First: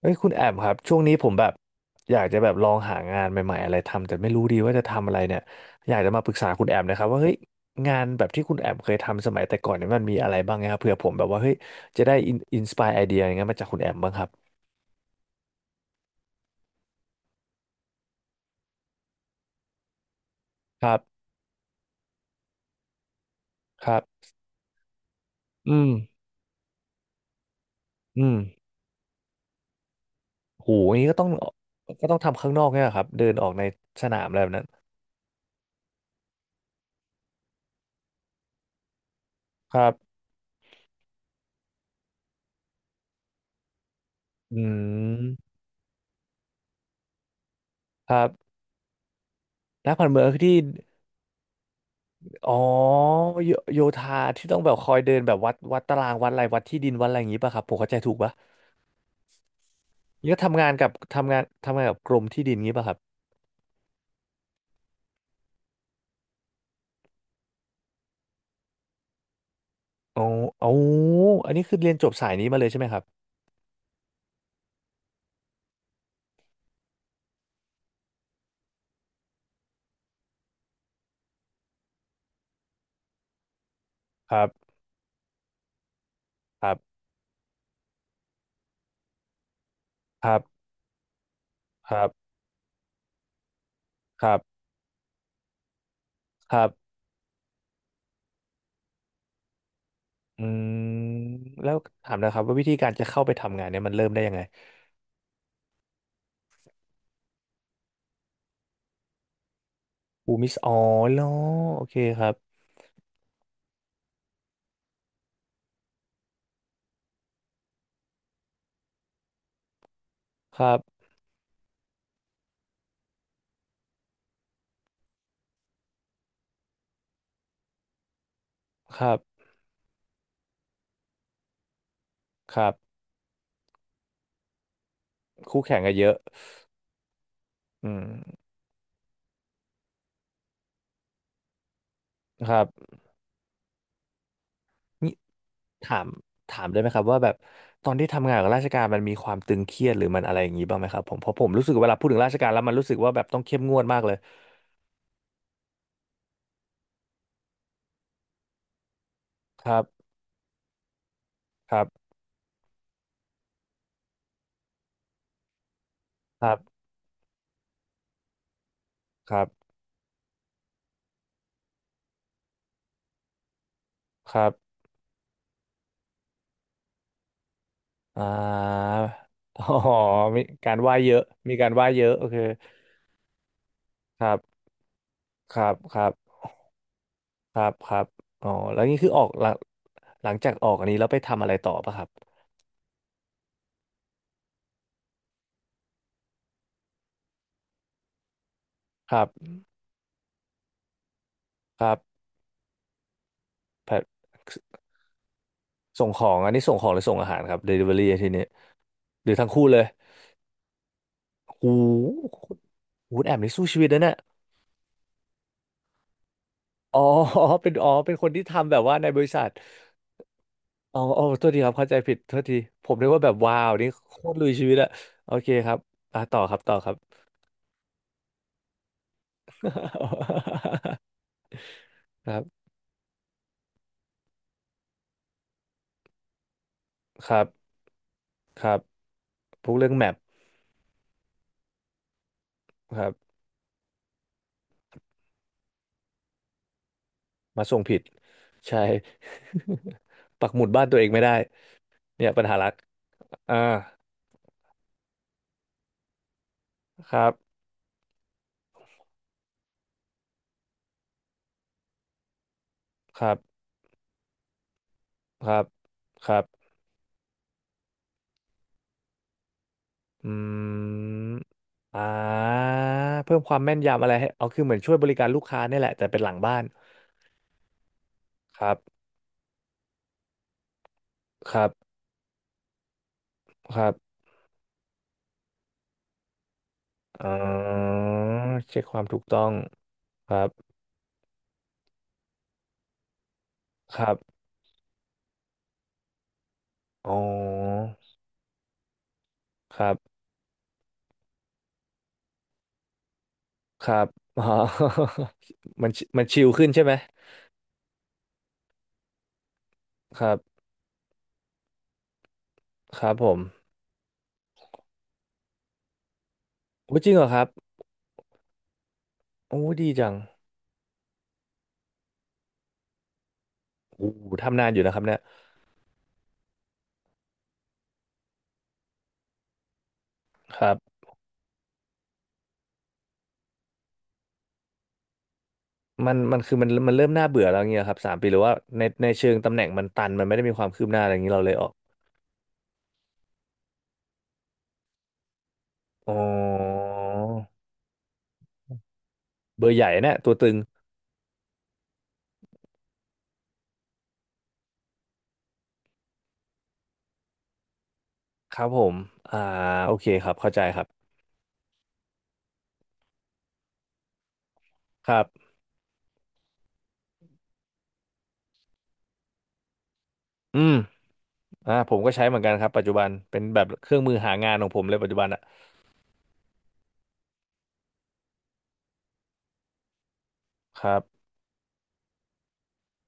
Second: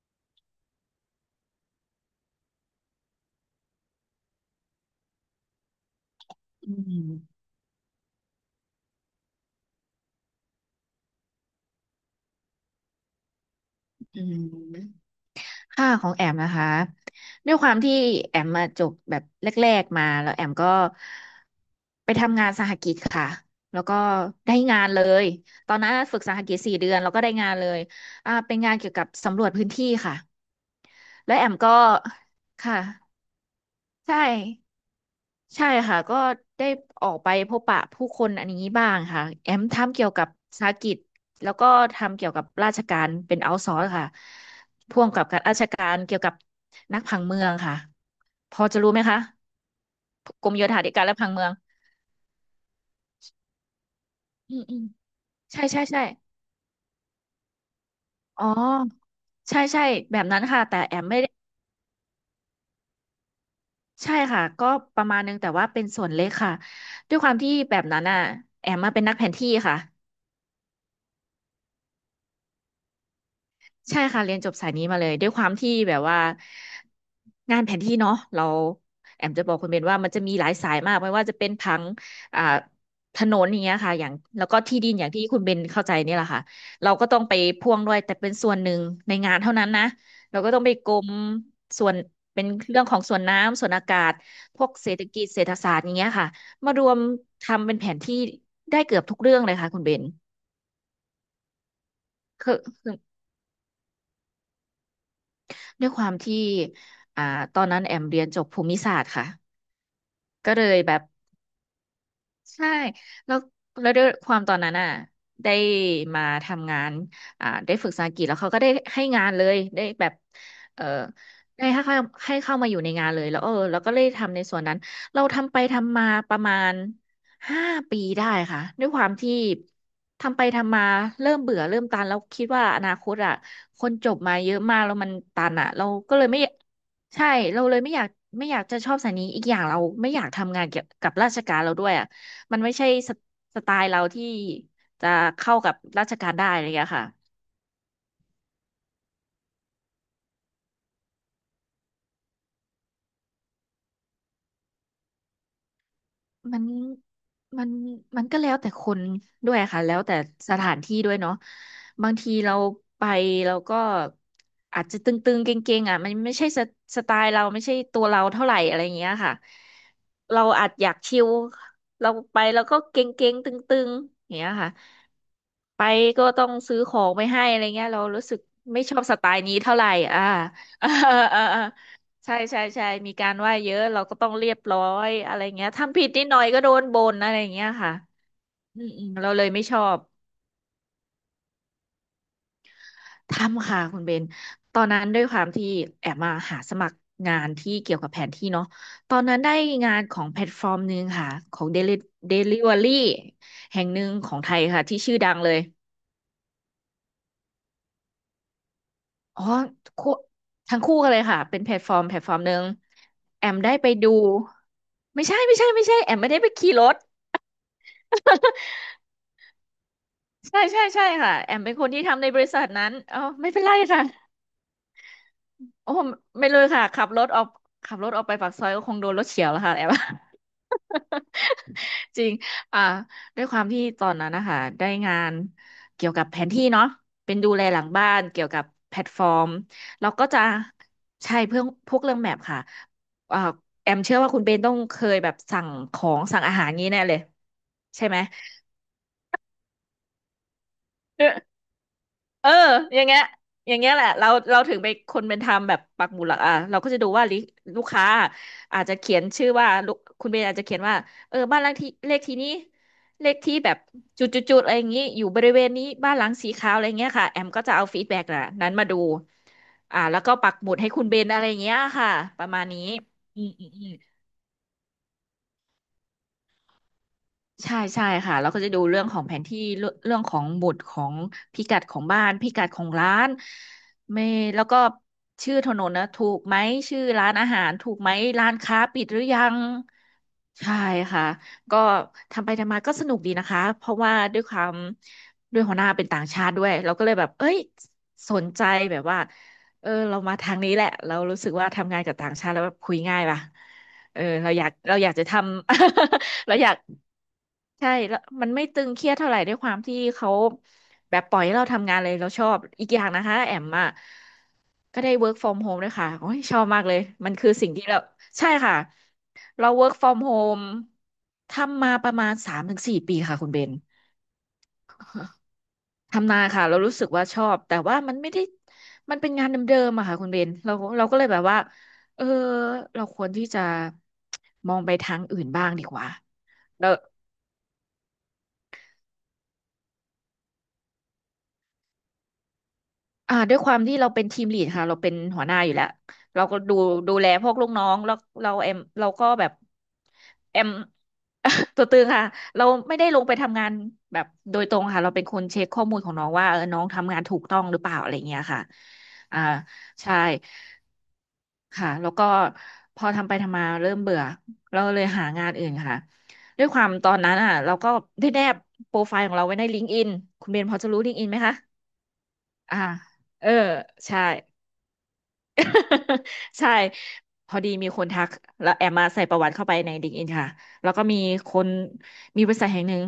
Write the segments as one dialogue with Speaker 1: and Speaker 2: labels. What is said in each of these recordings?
Speaker 1: เอ้ยคุณแอมครับช่วงนี้ผมแบบอยากจะแบบลองหางานใหม่ๆอะไรทำแต่ไม่รู้ดีว่าจะทำอะไรเนี่ยอยากจะมาปรึกษาคุณ
Speaker 2: อื
Speaker 1: แอมนะครับว่าเฮ้ย
Speaker 2: ม
Speaker 1: งานแบบที่คุณแอมเคยทำสมัยแต่ก่อนเนี่ยมันมีอะไรบ้างนะครับเผื่อผมแบบว่าเฮ้ยจะได้อินสปายไอเดียอย่างเงี้ยมาจากคุณแอมบ้าง
Speaker 2: อื
Speaker 1: ครับ
Speaker 2: มค่าของแอมนะคะด้วยความที่แอมมาจบแบบแรกๆมาแล้วแอมก็
Speaker 1: ครับ
Speaker 2: ไปทำงานสหกิจค่ะแล้ว
Speaker 1: ค
Speaker 2: ก็
Speaker 1: รับ
Speaker 2: ได้งานเลยต
Speaker 1: อื
Speaker 2: อน
Speaker 1: ม
Speaker 2: นั้นฝึกสหกิจ4 เดือนแล้วก็ได้งานเลย
Speaker 1: อืม
Speaker 2: เป็นงานเกี่ยวกับสำรวจพื้นที่ค่ะ
Speaker 1: โหอย่างนี้ก็ต้อง
Speaker 2: แล้วแอมก็
Speaker 1: ทำข้างนอก
Speaker 2: ค่ะ
Speaker 1: เนี่ยเหรอครับเดินออกในส
Speaker 2: ใช่
Speaker 1: นามอะไรแบบนั้น
Speaker 2: ใช่ค่ะก็ได้ออกไปพบปะผู้คนอันนี้บ้างค่ะแอม
Speaker 1: ครั
Speaker 2: ทำเกี่ยว
Speaker 1: บ
Speaker 2: กับธุรกิจแล้วก็ทำเกี่ยวกับราชการเป็นเอาท์ซอร์ค่ะ
Speaker 1: อื
Speaker 2: พ่วงกับการ
Speaker 1: ม
Speaker 2: ราชการเกี่ยวกับนักผังเมืองค่ะ
Speaker 1: ครับ
Speaker 2: พอจะรู้ไหมคะ
Speaker 1: นักผันเมือง
Speaker 2: กร
Speaker 1: ที่
Speaker 2: มโยธาธิการและผังเมือง
Speaker 1: อ๋อโยโยธาที่
Speaker 2: อื
Speaker 1: ต้อง
Speaker 2: ม
Speaker 1: แบบ
Speaker 2: อืม
Speaker 1: คอยเดินแบบวัด
Speaker 2: ใช่
Speaker 1: วั
Speaker 2: ใช่
Speaker 1: ดตา
Speaker 2: ใช่
Speaker 1: รางวัดอะไรวัดที่ดินวัดอะไรอย่างงี้ป่ะครับผมเข้าใจถูกป่ะ
Speaker 2: อ๋อใช่ใช่แบบ
Speaker 1: นี่ก็
Speaker 2: นั้น
Speaker 1: ทำ
Speaker 2: ค่ะ
Speaker 1: งาน
Speaker 2: แต่
Speaker 1: กับ
Speaker 2: แอมไม่ได้
Speaker 1: ทำงานกับกรมที่ดินงี้ป่ะครับ
Speaker 2: ใช่ค่ะก็ประมาณนึงแต่ว่าเป็นส่วนเล็กค่ะด้วยความที่แบบนั้นอ่ะแอมมาเป็นนักแผนที่ค่ะ
Speaker 1: อ๋ออ๋ออันนี้คือเรียนจบสายนี้มาเลยใช่ไหมครับ
Speaker 2: ใช่ค่ะเรียนจบสายนี้มาเลยด้วยความที่แบบว่างานแผนที่เนาะเราแอมจะบอกคุณเบนว่ามันจะมีหลายสายมากไม่ว่าจะเป็นผังอ่าถนนอย่างเงี้ยค่ะอย่าง
Speaker 1: ครั
Speaker 2: แล้วก็
Speaker 1: บ
Speaker 2: ที่ดินอย่างที่คุณเบนเข้าใจนี่แหละค่ะ
Speaker 1: ครั
Speaker 2: เรา
Speaker 1: บ
Speaker 2: ก็ต้องไปพ่วงด้วยแต่เป็นส่วนหนึ่งในงานเท่านั้นนะ
Speaker 1: ครั
Speaker 2: เราก็ต้อง
Speaker 1: บ
Speaker 2: ไปกรมส่ว
Speaker 1: ค
Speaker 2: น
Speaker 1: รับ
Speaker 2: เป็นเรื่องของส่วนน้ำส่วนอากาศ
Speaker 1: ครั
Speaker 2: พ
Speaker 1: บ
Speaker 2: วกเศรษฐกิจเศรษฐศาสตร์อย่างเงี้ยค่ะ
Speaker 1: ครั
Speaker 2: มารว
Speaker 1: บ
Speaker 2: มทำเป็นแผนที่ได้เกือบทุกเรื่องเลยค่ะคุณเบน
Speaker 1: อืมแล้วถามนะครับ
Speaker 2: คื
Speaker 1: ว่า
Speaker 2: อ
Speaker 1: วิธีการจะเข้าไปทำงานเนี่ยมันเริ่มได้ยังไง
Speaker 2: ด้วยความที่อ่าตอนนั้นแอมเรียนจบภูมิศาสตร์ค่ะ
Speaker 1: อูมิ
Speaker 2: ก็
Speaker 1: ส
Speaker 2: เล
Speaker 1: อ๋อ
Speaker 2: ยแบบ
Speaker 1: เหรอโอเคครับ
Speaker 2: ใช่แล้วด้วยความตอนนั้นอ่ะได้มาทำงานได้ฝึกภาษาอังกฤษแล้วเขาก็ได้ให้งานเลยได้แบบ
Speaker 1: ครับ
Speaker 2: เออได้ให้เข้ามาอยู่ในงานเลยแล้วเออแล้วก็เลยทำในส่วนนั้นเราทำไปทำมาประมาณ5 ปีได้ค่ะด้วย
Speaker 1: ค
Speaker 2: ความ
Speaker 1: รับ
Speaker 2: ที่ทำไปทำมาเริ่มเบื่อเริ่มตันแล้วคิด
Speaker 1: ค
Speaker 2: ว่า
Speaker 1: รั
Speaker 2: อนา
Speaker 1: บ
Speaker 2: คตอ่ะคนจบมาเยอะมากแล้วมันตัน
Speaker 1: คู่
Speaker 2: อ่ะ
Speaker 1: แข่ง
Speaker 2: เรา
Speaker 1: กันเยอะ
Speaker 2: ก็เลยไม่ใช่เราเลย
Speaker 1: อื
Speaker 2: ไม่อ
Speaker 1: ม
Speaker 2: ยากจะชอบสายนี้อีกอย่างเราไม่อยากทำงานเกี่ยวกับราชการเราด้วยอ่ะ
Speaker 1: ค
Speaker 2: มั
Speaker 1: รั
Speaker 2: น
Speaker 1: บ
Speaker 2: ไม่ใช่สไตล์เราที่จะ
Speaker 1: นี่
Speaker 2: เข้ากับ
Speaker 1: ถา
Speaker 2: รา
Speaker 1: ม
Speaker 2: ชการได้อะ
Speaker 1: ถา
Speaker 2: ไร
Speaker 1: ม
Speaker 2: อย่าง
Speaker 1: ได้ไห
Speaker 2: เงี้
Speaker 1: ม
Speaker 2: ย
Speaker 1: ครับ
Speaker 2: ค่ะ
Speaker 1: ว่าแบบตอนที่ทำงานกับราชการมันมีความตึงเครียดหรือมันอะไรอย่างนี้บ้างไหมครับผมเพราะผมรู้สึกเวลาพูดถึงราชการแล้วมันรู้สึกว่าแบบต้องเข้มงวดมากเลย
Speaker 2: มันมันมันก็แล้วแต่คนด้วย
Speaker 1: ครั
Speaker 2: ค่ะแล้ว
Speaker 1: บ
Speaker 2: แต่สถานที่ด้วยเนาะ
Speaker 1: ครับ
Speaker 2: บางทีเราไปเราก็อาจจะตึงๆเก่งๆอ่ะมันไม่
Speaker 1: ค
Speaker 2: ใช่
Speaker 1: รับ
Speaker 2: สไตล์เราไม่ใช่ตัวเราเท่าไหร่อะไรอย่างเงี้ย
Speaker 1: ค
Speaker 2: ค่ะ
Speaker 1: รับ
Speaker 2: เราอาจอยากชิลเราไปเราก็เก่งๆตึงๆอย่า
Speaker 1: ค
Speaker 2: ง
Speaker 1: รั
Speaker 2: เงี้ยค่ะ
Speaker 1: บ
Speaker 2: ไปก็ต้องซื้อของไปให้อะไรเงี้ยเรารู้
Speaker 1: อ่า
Speaker 2: สึกไม่ชอบสไตล์นี้
Speaker 1: อ๋อ
Speaker 2: เท่าไหร่อ่า
Speaker 1: มีการ ไห
Speaker 2: อ่า
Speaker 1: ว้เยอะ
Speaker 2: อ่า
Speaker 1: มีการไหว้เยอะโอ
Speaker 2: ใช่
Speaker 1: เค
Speaker 2: ใช่ใช่มีการว่าเยอะเราก็
Speaker 1: ค
Speaker 2: ต้อ
Speaker 1: รั
Speaker 2: งเรียบ
Speaker 1: บ
Speaker 2: ร้อยอะไร
Speaker 1: ครั
Speaker 2: เงี้ย
Speaker 1: บค
Speaker 2: ทำ
Speaker 1: รั
Speaker 2: ผิด
Speaker 1: บ
Speaker 2: นิดหน่อยก็โดนบ่นอะไร
Speaker 1: ครั
Speaker 2: เงี้ย
Speaker 1: บค
Speaker 2: ค่ะ
Speaker 1: รับอ๋อแล้วนี่คือออ
Speaker 2: เรา
Speaker 1: ก
Speaker 2: เล
Speaker 1: ห
Speaker 2: ย
Speaker 1: ลัง
Speaker 2: ไม่ชอบ
Speaker 1: หลังจากออกอันนี้แล้วไปทำอะไรต่อปะครับ
Speaker 2: ทำค่ะคุณเบนตอนนั้นด้วยความที่แอบมาหาสมัครงานที่เกี่ยวกับแผนที่เนาะต
Speaker 1: ค
Speaker 2: อ
Speaker 1: รั
Speaker 2: น
Speaker 1: บ
Speaker 2: นั้นได้งานของแพลตฟอร์มหนึ่งค่ะของ
Speaker 1: ครับ
Speaker 2: เดลิเวอรี่แห่ง
Speaker 1: แพล
Speaker 2: ห
Speaker 1: ต
Speaker 2: นึ่งของไทยค่ะที่ชื่อดังเลย
Speaker 1: ส่งของอันนี้ส่งของหรือส่งอาหารครับ Delivery ทีนี้หรือ
Speaker 2: อ๋อ
Speaker 1: ทั้งคู่เลย
Speaker 2: คู่ทั้งคู่กันเลยค่ะเป็นแพ
Speaker 1: โหู
Speaker 2: ลตฟอร์มหนึ่ง
Speaker 1: หูแอม
Speaker 2: แอ
Speaker 1: นี่
Speaker 2: ม
Speaker 1: สู้
Speaker 2: ได้
Speaker 1: ชีวิ
Speaker 2: ไป
Speaker 1: ตนะ
Speaker 2: ดู
Speaker 1: เนี่ย
Speaker 2: ไม่ใช่แอมไม่ได้ไปขี่รถ
Speaker 1: อ๋อ เป็นอ๋อเป็นคนที่ทำแบบว่าในบริษัท
Speaker 2: ใช่ใช่
Speaker 1: อ๋อ
Speaker 2: ใช่
Speaker 1: อ๋อ
Speaker 2: ค่ะ
Speaker 1: โทษ
Speaker 2: แอ
Speaker 1: ที
Speaker 2: ม
Speaker 1: ครั
Speaker 2: เป็
Speaker 1: บ
Speaker 2: นค
Speaker 1: เข้า
Speaker 2: น
Speaker 1: ใจ
Speaker 2: ที่
Speaker 1: ผิด
Speaker 2: ทำใน
Speaker 1: โท
Speaker 2: บ
Speaker 1: ษ
Speaker 2: ริ
Speaker 1: ที
Speaker 2: ษัท
Speaker 1: ผ
Speaker 2: นั้น
Speaker 1: มนึก
Speaker 2: เออ
Speaker 1: ว่าแบบ
Speaker 2: ไม่
Speaker 1: ว้า
Speaker 2: เป็น
Speaker 1: ว
Speaker 2: ไร
Speaker 1: นี่
Speaker 2: ค่ะ
Speaker 1: โคตรลุยชีวิตอะโอเคครับ
Speaker 2: โอ้
Speaker 1: อ่ะต่อ
Speaker 2: ไม่
Speaker 1: ครั
Speaker 2: เล
Speaker 1: บ
Speaker 2: ย
Speaker 1: ต่อ
Speaker 2: ค่ะ
Speaker 1: ครับ
Speaker 2: ขับรถออกไปปากซอยก็คงโดนรถเฉียวแล้วค่ะแอม จริ
Speaker 1: ค
Speaker 2: ง
Speaker 1: รับ
Speaker 2: อ่าด้วยความที่ตอนนั้นนะคะได้งานเกี่ยวกับแผนที่เนาะ
Speaker 1: ค
Speaker 2: เป็น
Speaker 1: รับ
Speaker 2: ดูแลหลังบ้านเกี่ยว
Speaker 1: ค
Speaker 2: กับ
Speaker 1: รับ
Speaker 2: แพลตฟอร์ม
Speaker 1: พวกเรื่องแม
Speaker 2: เรา
Speaker 1: ป
Speaker 2: ก็จะใช่เพื่อพวกเรื่องแมพค่ะ
Speaker 1: ครับ
Speaker 2: อ่าแอมเชื่อว่าคุณเบนต้องเคยแบบสั่งของสั่งอาหารงี้แน่เลย
Speaker 1: มาส่งผิด
Speaker 2: ใช่ไหม
Speaker 1: ใช่ ปักหมุดบ้านตัวเองไม่ได้เนี่ยปัญ
Speaker 2: เออ
Speaker 1: หาหลัก
Speaker 2: อย่างเงี้ย
Speaker 1: อ่า
Speaker 2: แหละเราเราถึงไปคนเป็นทำแบบปักหมุดหลักอ่ะเราก็จะดู
Speaker 1: ค
Speaker 2: ว่า
Speaker 1: รับ
Speaker 2: ลูกค้าอาจจะเขียนชื่อว่าลูกคุณเบนอาจจะเขียนว่าเออบ้านหลังที่เลขที่นี้
Speaker 1: ค
Speaker 2: เล
Speaker 1: รั
Speaker 2: ขที่
Speaker 1: บ
Speaker 2: แบบจุดๆๆอะไรอย่างงี้อยู่บ
Speaker 1: ค
Speaker 2: ริ
Speaker 1: รั
Speaker 2: เว
Speaker 1: บ
Speaker 2: ณนี้บ้านหลั
Speaker 1: ค
Speaker 2: ง
Speaker 1: รับ
Speaker 2: สีขาวอะไรเงี้ยค่ะแอมก็จะเอาฟีดแบ็กน่ะนั้นมาดูแล้วก็
Speaker 1: อื
Speaker 2: ปักหมุดให้คุณเบน
Speaker 1: ม
Speaker 2: อะไรอย่างเงี้ย
Speaker 1: อ่
Speaker 2: ค่ะประมา
Speaker 1: า
Speaker 2: ณนี้
Speaker 1: เพิ่ม
Speaker 2: อืม
Speaker 1: ความ
Speaker 2: อืม
Speaker 1: แม่น
Speaker 2: อืม
Speaker 1: ยำอะไรให้เอาคือเหมือนช่วยบริการลูกค้าเนี่ยแหละแต่เป็นหลังบ้าน
Speaker 2: ใช่ใช่ค่ะเราก็
Speaker 1: ค
Speaker 2: จะ
Speaker 1: รั
Speaker 2: ดูเรื่อ
Speaker 1: บ
Speaker 2: งของแผนที่เรื่องของหมุดของ
Speaker 1: ค
Speaker 2: พิ
Speaker 1: รับ
Speaker 2: กัดของบ้านพิกัดของร้าน
Speaker 1: ครับ
Speaker 2: ไม่แล้วก็ชื่อถนนนะถูกไหมชื่อ
Speaker 1: อ่
Speaker 2: ร้านอาหารถูก
Speaker 1: า
Speaker 2: ไหมร้านค้า
Speaker 1: เช็คควา
Speaker 2: ปิ
Speaker 1: ม
Speaker 2: ดห
Speaker 1: ถู
Speaker 2: รื
Speaker 1: ก
Speaker 2: อยั
Speaker 1: ต้อง
Speaker 2: ง
Speaker 1: ครับ
Speaker 2: ใช่ค่ะก็ทำไปทำมาก็สนุกดีนะคะเพ
Speaker 1: ค
Speaker 2: ราะ
Speaker 1: รั
Speaker 2: ว่า
Speaker 1: บ
Speaker 2: ด้วยความด้วยหัวหน้าเป็นต่างชาติด้วยเราก็
Speaker 1: อ๋
Speaker 2: เล
Speaker 1: อ
Speaker 2: ยแบบเอ้ยสนใจแบบว่า
Speaker 1: ค
Speaker 2: เอ
Speaker 1: รั
Speaker 2: อเรา
Speaker 1: บ
Speaker 2: มาทางนี้แหละเรารู้สึกว่าทำงานกับต่างชาติแล้วแบบคุยง่ายป่ะ
Speaker 1: ครับ
Speaker 2: เออ
Speaker 1: อ๋อ
Speaker 2: เราอยากเราอยากจะทำ
Speaker 1: มันชิ ล
Speaker 2: เราอ
Speaker 1: ขึ้น
Speaker 2: ยาก
Speaker 1: ใช่ไหม
Speaker 2: ใช่แล้วมันไม่ตึงเครียดเท่าไหร่ด้วยความที่
Speaker 1: ค
Speaker 2: เขา
Speaker 1: รับ
Speaker 2: แบบปล่อยให้เราทำงานเลยเราชอบอีกอ
Speaker 1: ค
Speaker 2: ย่าง
Speaker 1: รับ
Speaker 2: นะ
Speaker 1: ผ
Speaker 2: คะ
Speaker 1: ม
Speaker 2: แอมอ่ะก็ได้ work from home ด้วยค่ะโอ้ยชอบมากเล
Speaker 1: โอ้
Speaker 2: ย
Speaker 1: จริงเหรอ
Speaker 2: มัน
Speaker 1: ครับ
Speaker 2: คือสิ่งที่เราใช่ค่ะ
Speaker 1: โอ้
Speaker 2: เรา
Speaker 1: ดี
Speaker 2: work
Speaker 1: จัง
Speaker 2: from home ทำมาประมาณสามถึงสี่ปีค่ะคุณเบน
Speaker 1: โอ้ทำนานอยู่นะครับเนี่ย
Speaker 2: ทำนานค่ะเรารู้สึกว่าชอบแต่ว่ามันไม่ได้มันเป็นงานเดิมๆอะค่ะคุณเบน
Speaker 1: ครั
Speaker 2: เรา
Speaker 1: บ
Speaker 2: เราก็เลยแบบว่าเออเราควรที่จะมองไปทางอื่นบ้างดีกว่า
Speaker 1: มันมันคือมัน
Speaker 2: แล้
Speaker 1: มั
Speaker 2: ว
Speaker 1: นเริ่มน่าเบื่อแล้วเงี้ยครับสามปีหรือว่าในเชิงตำแหน่งมันตันมันไม่ได้มีความคืบหน้าอะไรอย่างนี้เราเลยออก
Speaker 2: อ่าด้วยความที่เราเป็นทีมลีดค่ะเราเป็นหัวหน้าอยู่แล้ว
Speaker 1: อ๋อ
Speaker 2: เราก็ดูดูแลพวกลูกน้องแล้วเราเอ็มเราก็แบบ
Speaker 1: เบอร์ใหญ่เนี่ยตัวตึง
Speaker 2: เอ็ม ตัวตึงค่ะเราไม่ได้ลงไปทำงานแบบโดยตรงค่ะเราเป็นคนเช็คข้อมูลของน้องว่าเออน้องทำงานถูกต้องหรือเปล่าอะไรเงี้ย
Speaker 1: ค
Speaker 2: ค่ะ
Speaker 1: รับผมอ่า
Speaker 2: อ่า
Speaker 1: โอเค
Speaker 2: ใช่
Speaker 1: ครับเข้าใจครับ
Speaker 2: ค่ะแล้วก็พอทำไปทำมาเริ่มเบื่อเราเลย
Speaker 1: ครั
Speaker 2: หางาน
Speaker 1: บ
Speaker 2: อื่นค่ะด้วยความตอนนั้นอ่ะเราก็ได้แนบโปรไฟล์ของเราไว้ในลิงก์อินคุณเบ
Speaker 1: อื
Speaker 2: น
Speaker 1: ม
Speaker 2: พอจะรู้ลิงก์อินไหมคะ
Speaker 1: อ่าผมก็ใช้เหมือนกันครับ
Speaker 2: อ่า
Speaker 1: ปัจจุบันเป็น
Speaker 2: เออ
Speaker 1: แบบเครื่องมือ
Speaker 2: ใช่
Speaker 1: หางานของผมเลยปัจจุบันอะ
Speaker 2: ใช่พอดีมีคนทักแล้วแอมมาใส่ประวัติเข้าไปใน LinkedIn ค่ะ
Speaker 1: ค
Speaker 2: แล้ว
Speaker 1: รั
Speaker 2: ก็มี
Speaker 1: บ
Speaker 2: คนมีบริษัทแห่งหนึ่ง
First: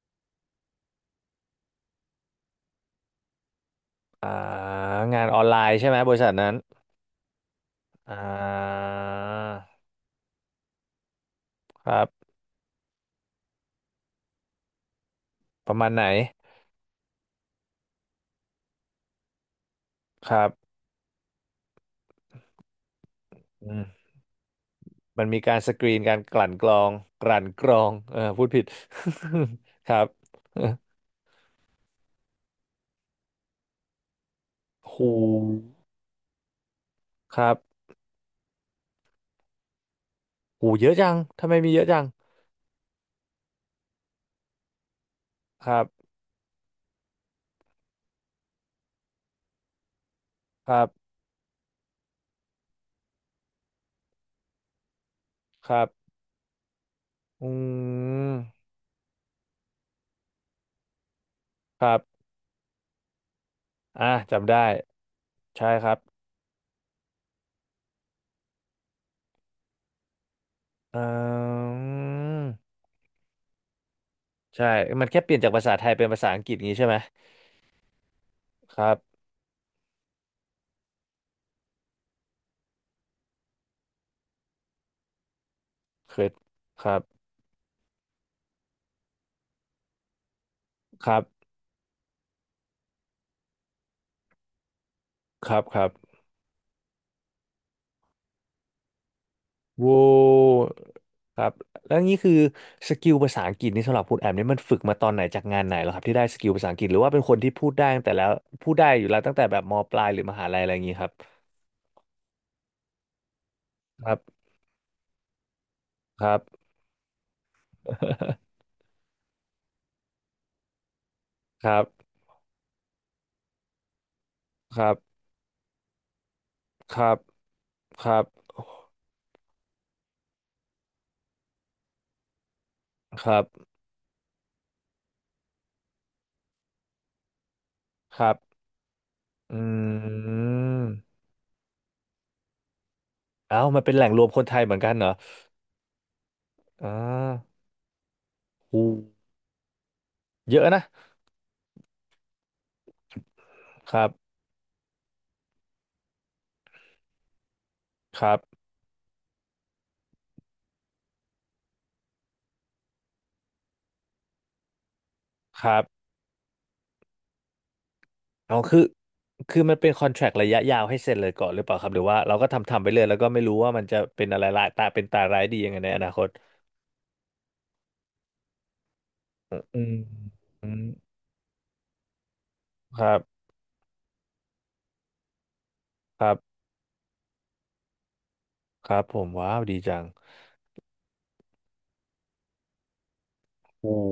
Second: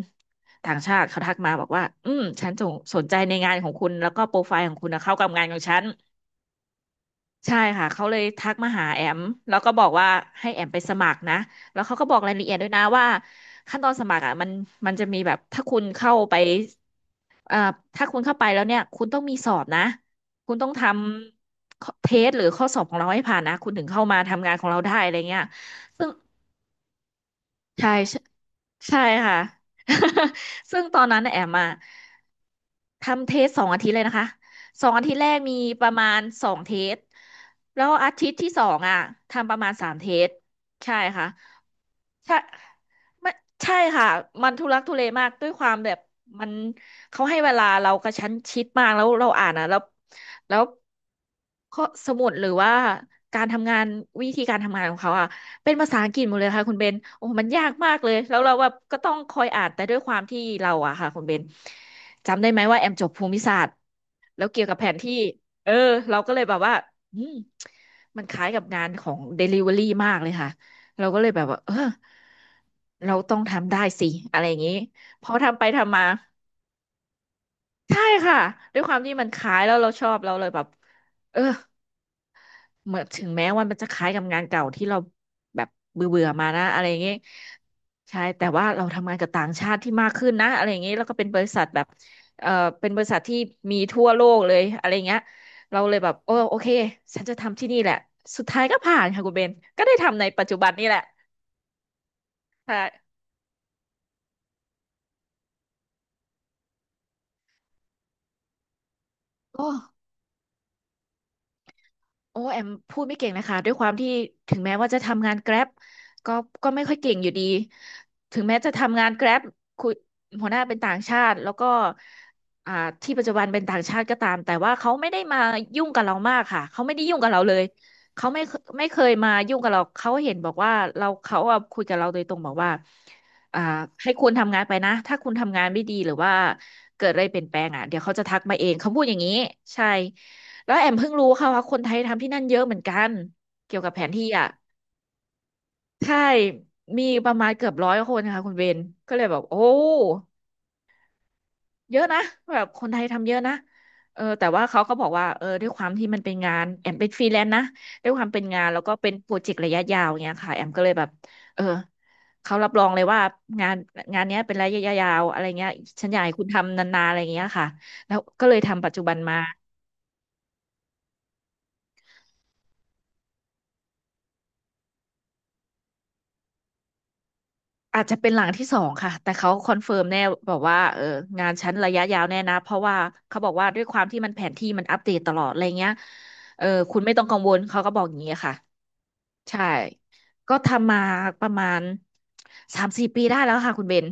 Speaker 2: ต่างชาติเขาทักมาบอกว่าอืมฉันสนใจในงานของคุณแล้วก็
Speaker 1: อ่า
Speaker 2: โปรไฟล์ของคุณนะเข้า
Speaker 1: งาน
Speaker 2: กับ
Speaker 1: ออ
Speaker 2: งา
Speaker 1: น
Speaker 2: น
Speaker 1: ไล
Speaker 2: ของ
Speaker 1: น์
Speaker 2: ฉัน
Speaker 1: ใช่ไหมบริษัทนั้น
Speaker 2: ใช่ค่ะเขา
Speaker 1: อ่
Speaker 2: เลยทักมา
Speaker 1: า
Speaker 2: หาแอมแล้วก็บอกว่าให้แอมไปสมัครนะแล้ว
Speaker 1: ค
Speaker 2: เขา
Speaker 1: รั
Speaker 2: ก็บอก
Speaker 1: บ
Speaker 2: รายละเอียดด้วยนะว่าขั้นตอนสมัครอ่ะมันมันจะมีแบบถ้า
Speaker 1: ประ
Speaker 2: คุณ
Speaker 1: มาณไหน
Speaker 2: เข้าไป อ่าถ้าคุณเข้าไปแล้วเนี่ยคุณต้องมีสอบนะ
Speaker 1: ครับ
Speaker 2: คุณต้องทำเทสหรือข้อสอบของเราให้ผ่านนะคุ
Speaker 1: อื
Speaker 2: ณถึงเข้า
Speaker 1: ม
Speaker 2: มาทำงานของเราได้อะไร
Speaker 1: มันมี
Speaker 2: เงี้ย
Speaker 1: การสกรีน
Speaker 2: ซึ่ง
Speaker 1: การกลั่นกรองกลั่นกรอ
Speaker 2: ใช่
Speaker 1: งเอ
Speaker 2: ใช่
Speaker 1: อพูดผิด
Speaker 2: ใช่ค่ะ
Speaker 1: ครับ
Speaker 2: ซึ่งตอนนั้นน่ะแอมมาทำเทสสองอาทิตย์เลยนะคะสองอา
Speaker 1: หู
Speaker 2: ทิตย์แรกมีประมาณสองเทส
Speaker 1: ครับ
Speaker 2: แล้วอาทิตย์ที่สองอ่ะทำประมาณสามเทส
Speaker 1: หูเยอะ
Speaker 2: ใช่
Speaker 1: จัง
Speaker 2: ค่ะ
Speaker 1: ทำไมมีเยอะจัง
Speaker 2: ใช่ไม่ใช่ค่ะมันทุลักทุเลมากด้วยค
Speaker 1: ค
Speaker 2: วาม
Speaker 1: รั
Speaker 2: แบบ
Speaker 1: บ
Speaker 2: มันเขาให้เวลาเรากระชั้นชิดมากแล้วเราอ่านอ่ะแล้วแล้ว
Speaker 1: ครับ
Speaker 2: ข้อสมุดหรือว่าการทำงานวิธีการทำงานของเขาอ่ะ
Speaker 1: ค
Speaker 2: เป็น
Speaker 1: รับ
Speaker 2: ภาษาอังกฤษหมดเลยค่ะคุณเบนโอ้
Speaker 1: อื
Speaker 2: มันยากมากเลยแล้วเรา
Speaker 1: ม
Speaker 2: แบบก็ต้องคอยอ่านแต่ด้วยความที่เราอ่ะค่ะคุณเบน
Speaker 1: ครับ
Speaker 2: จำได้ไหมว่าแอมจบภูมิศาสตร์
Speaker 1: อ่ะ
Speaker 2: แล้ว
Speaker 1: จำ
Speaker 2: เกี่ย
Speaker 1: ได้
Speaker 2: วกับแผนที่
Speaker 1: ใช่
Speaker 2: เออ
Speaker 1: ครับ
Speaker 2: เราก็เลยแบบว่าอืมมันคล้ายกับงานของ Delivery มากเลยค่ะ
Speaker 1: อ
Speaker 2: เราก็เลยแบบว่า
Speaker 1: ื
Speaker 2: เออ
Speaker 1: ม
Speaker 2: เราต้องทำได้สิอะไรอย่าง
Speaker 1: ใช่
Speaker 2: นี้
Speaker 1: มันแค่
Speaker 2: พ
Speaker 1: เป
Speaker 2: อ
Speaker 1: ลี่ยนจาก
Speaker 2: ทำ
Speaker 1: ภา
Speaker 2: ไป
Speaker 1: ษาไทย
Speaker 2: ทำมา
Speaker 1: เป็นภาษาอังกฤษงี้ใช่ไหม
Speaker 2: ใช่ค่ะ
Speaker 1: ค
Speaker 2: ด้วย
Speaker 1: รั
Speaker 2: ความที่
Speaker 1: บ
Speaker 2: มันคล้ายแล้วเราชอบเราเลยแบบเออเหมือนถึงแม้ว่ามันจะคล้ายกับงานเก่าที่เราแบบเบื่อ
Speaker 1: เค
Speaker 2: เบื่อ
Speaker 1: ย
Speaker 2: มานะอะ
Speaker 1: ค
Speaker 2: ไรอ
Speaker 1: รั
Speaker 2: ย่าง
Speaker 1: บ
Speaker 2: นี้ใช่แต่ว่าเราทำงานกับต่างชาติที่มากขึ้นนะอะไรอย่างนี้แล้
Speaker 1: ค
Speaker 2: วก็
Speaker 1: รั
Speaker 2: เป็นบ
Speaker 1: บ
Speaker 2: ริษัทแบบเออเป็นบริษัทที่มีทั่วโลกเลยอะไรอย่างเงี้ย
Speaker 1: ครับค
Speaker 2: เรา
Speaker 1: รับ
Speaker 2: เลยแบบโอเคฉันจะทำที่นี่แหละสุดท้ายก็ผ่านค่ะคุณเบนก็
Speaker 1: โว
Speaker 2: ได้ทำในปัจจุบันนี่แหละ
Speaker 1: ครับแล้วนี่คือ
Speaker 2: ใช่
Speaker 1: สกิลภาษาอังกฤษนี่สำหรับคุณแอมนี่มันฝึกมาตอนไหนจากงานไหนเหรอครับที่ได้สกิลภาษาอังกฤษหรือว่าเป็นคนที่พูดได้ตั้งแต่แล้วพูดได้อยู่แล้วตั้งแต่แบบ
Speaker 2: โอ้
Speaker 1: มปลายหรือมหาลัยอะไรอย่างงี้ครับ
Speaker 2: โอ้แอมพูดไม่เก่งนะคะด้วยความ
Speaker 1: ค
Speaker 2: ที่
Speaker 1: รับ
Speaker 2: ถึงแม้ว่าจะทำงาน Grab
Speaker 1: ค
Speaker 2: ก็
Speaker 1: รับ
Speaker 2: ก็ไม่ค่อยเก่งอยู่ดีถึงแม้จะทำงาน Grab คุยหัวหน้าเป็นต่างชาติแล้ว
Speaker 1: ค
Speaker 2: ก็
Speaker 1: รับ
Speaker 2: อ่าที่ปัจจุบันเป็นต่างชาติก็ตามแต่ว่า
Speaker 1: ครั
Speaker 2: เขาไม่
Speaker 1: บ
Speaker 2: ได้มายุ่งกับเรามากค่ะเขา
Speaker 1: ค
Speaker 2: ไม่ได้
Speaker 1: รั
Speaker 2: ยุ่
Speaker 1: บ
Speaker 2: งกับเราเลย
Speaker 1: ครับ
Speaker 2: เขาไม่เคยมายุ่งกับเราเขาเห็นบอกว่าเราเขาอะคุยกับเราโดยตรงบอกว่า
Speaker 1: ครับ
Speaker 2: อ่าให้คุณทำงานไปนะถ้าคุณทำงานไม่ดีหรือว่าเกิดอะไรเปลี่ยนแปลงอ่ะเดี๋ยวเขา
Speaker 1: ค
Speaker 2: จะ
Speaker 1: รั
Speaker 2: ทัก
Speaker 1: บ
Speaker 2: มาเองเขาพูดอย่างนี้
Speaker 1: อ
Speaker 2: ใช่
Speaker 1: ื
Speaker 2: แล้วแอ
Speaker 1: ม
Speaker 2: มเพิ่งรู้ค่ะว่าคนไทยทำที่นั่นเยอะเหมือนกัน
Speaker 1: เอ้า
Speaker 2: เกี่ย
Speaker 1: มัน
Speaker 2: วกั
Speaker 1: เป็
Speaker 2: บ
Speaker 1: นแห
Speaker 2: แผ
Speaker 1: ล่ง
Speaker 2: น
Speaker 1: ร
Speaker 2: ที่
Speaker 1: วมคน
Speaker 2: อ่ะ
Speaker 1: ไทยเหมือนกันเหรอ
Speaker 2: ใช่
Speaker 1: อ่
Speaker 2: มีประมาณ
Speaker 1: า
Speaker 2: เกือบร้อยคนค่ะคุณเบน
Speaker 1: หู
Speaker 2: ก็เลยแบบโอ้
Speaker 1: เยอะนะ
Speaker 2: เยอะนะแบบคนไทยทำเยอะนะ
Speaker 1: ครับ
Speaker 2: เออแต่ว่าเขาก็บอกว่าเออด้วยความที่มันเป็นงานแอมเป็นฟรีแลนซ์นะด้วย
Speaker 1: ค
Speaker 2: ความ
Speaker 1: รับ
Speaker 2: เป็นงานแล้วก็เป็นโปรเจกต์ระยะยาวเงี้ยค่ะแอมก็เลยแบบเออเขารับรองเลยว่างานงานเนี้ยเป็นระยะยาวอะไร
Speaker 1: ค
Speaker 2: เงี้ย
Speaker 1: รับ
Speaker 2: ฉันอยากให้คุณทำนานๆอะไรเงี้ยค่ะแล้วก็เล
Speaker 1: เอา
Speaker 2: ย
Speaker 1: คือ
Speaker 2: ทำปัจจุบันมา
Speaker 1: คือมันเป็นคอนแทรคระยะยาวให้เซ็นเลยก่อนหรือเปล่าครับหรือว่าเราก็ทำทำไปเลยแล้วก็ไม่รู้ว่ามันจะเป็นอะไรร้ายตาเป็นตาร้ายดียังไงในอนาคต
Speaker 2: อาจจะเป็นหลังที่สองค่ะแต่เขา
Speaker 1: อื
Speaker 2: คอน
Speaker 1: ม
Speaker 2: เฟิร์มแน่บอก
Speaker 1: อื
Speaker 2: ว่า
Speaker 1: ม
Speaker 2: เอองานชั้นระยะยาวแน่นะเพราะว่า
Speaker 1: ครับ
Speaker 2: เขาบอกว่าด้วยความที่มันแผนที่มันอัปเดตตลอดอะไรเงี้ย
Speaker 1: ครับ
Speaker 2: เออคุณไม่ต้องกังวลเขาก็บอกอย่างนี้ค่ะ
Speaker 1: ครับผมว้าว
Speaker 2: ใช่
Speaker 1: ดีจัง
Speaker 2: ก็ทำมาประมาณสามสี่ปีได้แล้วค่ะคุณเบ
Speaker 1: โอ้
Speaker 2: น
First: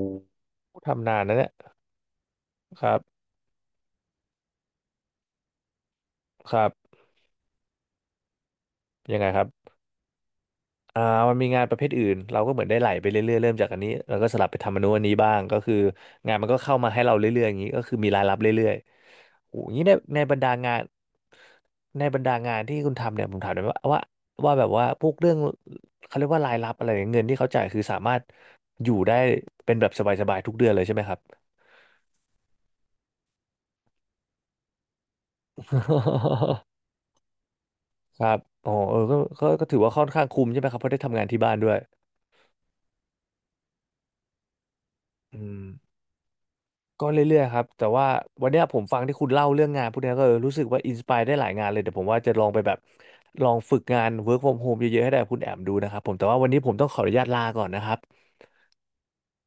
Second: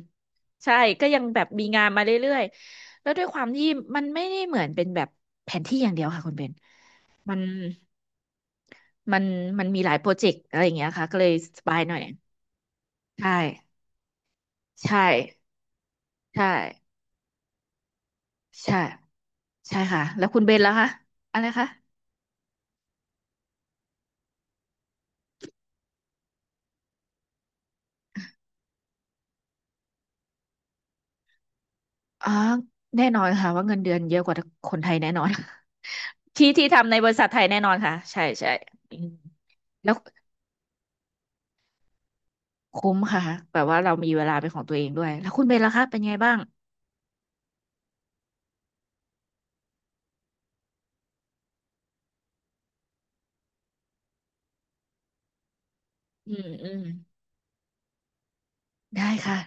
Speaker 2: ใช่ก็
Speaker 1: ทำนา
Speaker 2: ยั
Speaker 1: น
Speaker 2: ง
Speaker 1: นะ
Speaker 2: แบ
Speaker 1: เนี่
Speaker 2: บ
Speaker 1: ย
Speaker 2: มีงานมาเรื่อย
Speaker 1: ครับ
Speaker 2: ๆแล้วด้วยความที่มันไม่ได้เหมือนเป็นแบบแผนที่อย่างเดียวค่ะคุณเบ
Speaker 1: ค
Speaker 2: น
Speaker 1: รับ
Speaker 2: มัน
Speaker 1: ยั
Speaker 2: มั
Speaker 1: ง
Speaker 2: น
Speaker 1: ไงครับ
Speaker 2: มันมีหลายโปรเจกต์อะไรอย่างเงี้ย
Speaker 1: อ่า
Speaker 2: ค่ะก็เลย
Speaker 1: มันมี
Speaker 2: ส
Speaker 1: งานป
Speaker 2: บา
Speaker 1: ระ
Speaker 2: ย
Speaker 1: เภท
Speaker 2: หน่อย
Speaker 1: อื่นเราก็เหมือนได้ไหลไป
Speaker 2: ใช่
Speaker 1: เรื่อยๆเริ่มจากอันนี้แล้วก็สลับไปทำอันนู้น
Speaker 2: ใช่
Speaker 1: อันนี้บ้างก็คืองาน
Speaker 2: ใช่
Speaker 1: มันก็เข้ามาให้เราเรื่อยๆอย่างนี้ก็คือมีรายรับเรื่อย
Speaker 2: ใช่
Speaker 1: ๆโอ้ย
Speaker 2: ใช่
Speaker 1: นี่ใน
Speaker 2: ค่ะ
Speaker 1: ใน
Speaker 2: แล้ว
Speaker 1: บร
Speaker 2: คุ
Speaker 1: ร
Speaker 2: ณ
Speaker 1: ดา
Speaker 2: เบนแล้
Speaker 1: งา
Speaker 2: ว
Speaker 1: น
Speaker 2: คะอะไรคะ
Speaker 1: ในบรรดางานที่คุณทำเนี่ยผมถามหน่อยว่าแบบว่าพวกเรื่องเขาเรียกว่ารายรับอะไรเนี่ยเงินที่เขาจ่ายคือสามารถอยู่ได้เป็นแบบสบายๆทุกเดือนเลยใช่ไหมครับ
Speaker 2: อ๋อแน่นอนค่ะว่าเงินเดือนเยอะกว่าคนไทยแน่นอน ที่ ที่ทำในบริษัทไทยแน่นอนค่ะ
Speaker 1: ค
Speaker 2: ใช่
Speaker 1: รับ
Speaker 2: ใช่
Speaker 1: อ๋อเอ
Speaker 2: อื
Speaker 1: อ
Speaker 2: ม
Speaker 1: ก็ถือว่า
Speaker 2: แล้ว
Speaker 1: ค่อนข้างคุ้มใช่ไหมครับเพราะได้ทำงานที่บ้านด้วย
Speaker 2: คุ้มค่ะแบบว่าเรามีเวลาเป็นของตัวเองด้วย แล้ว
Speaker 1: อื
Speaker 2: คุณเบน
Speaker 1: ม
Speaker 2: ล่ะคะเป็นไงบ้าง
Speaker 1: ก็เรื่อยๆครับแต่ว่าวันเนี้ยผมฟังที่คุณเล่าเรื่องงานพวกเนี้ยก็เออรู้สึกว่าอินสปายได้หลายงานเลยเดี๋ยวผมว่าจะลองไปแบบลองฝึกงาน work from home เยอะๆให้ได้กับคุณแอมดูนะครับผมแต่
Speaker 2: อื
Speaker 1: ว่าวั
Speaker 2: ม
Speaker 1: นนี้
Speaker 2: อื
Speaker 1: ผม
Speaker 2: ม
Speaker 1: ต้องขออนุญาตลาก่อนนะครับ
Speaker 2: ได้ค่ะ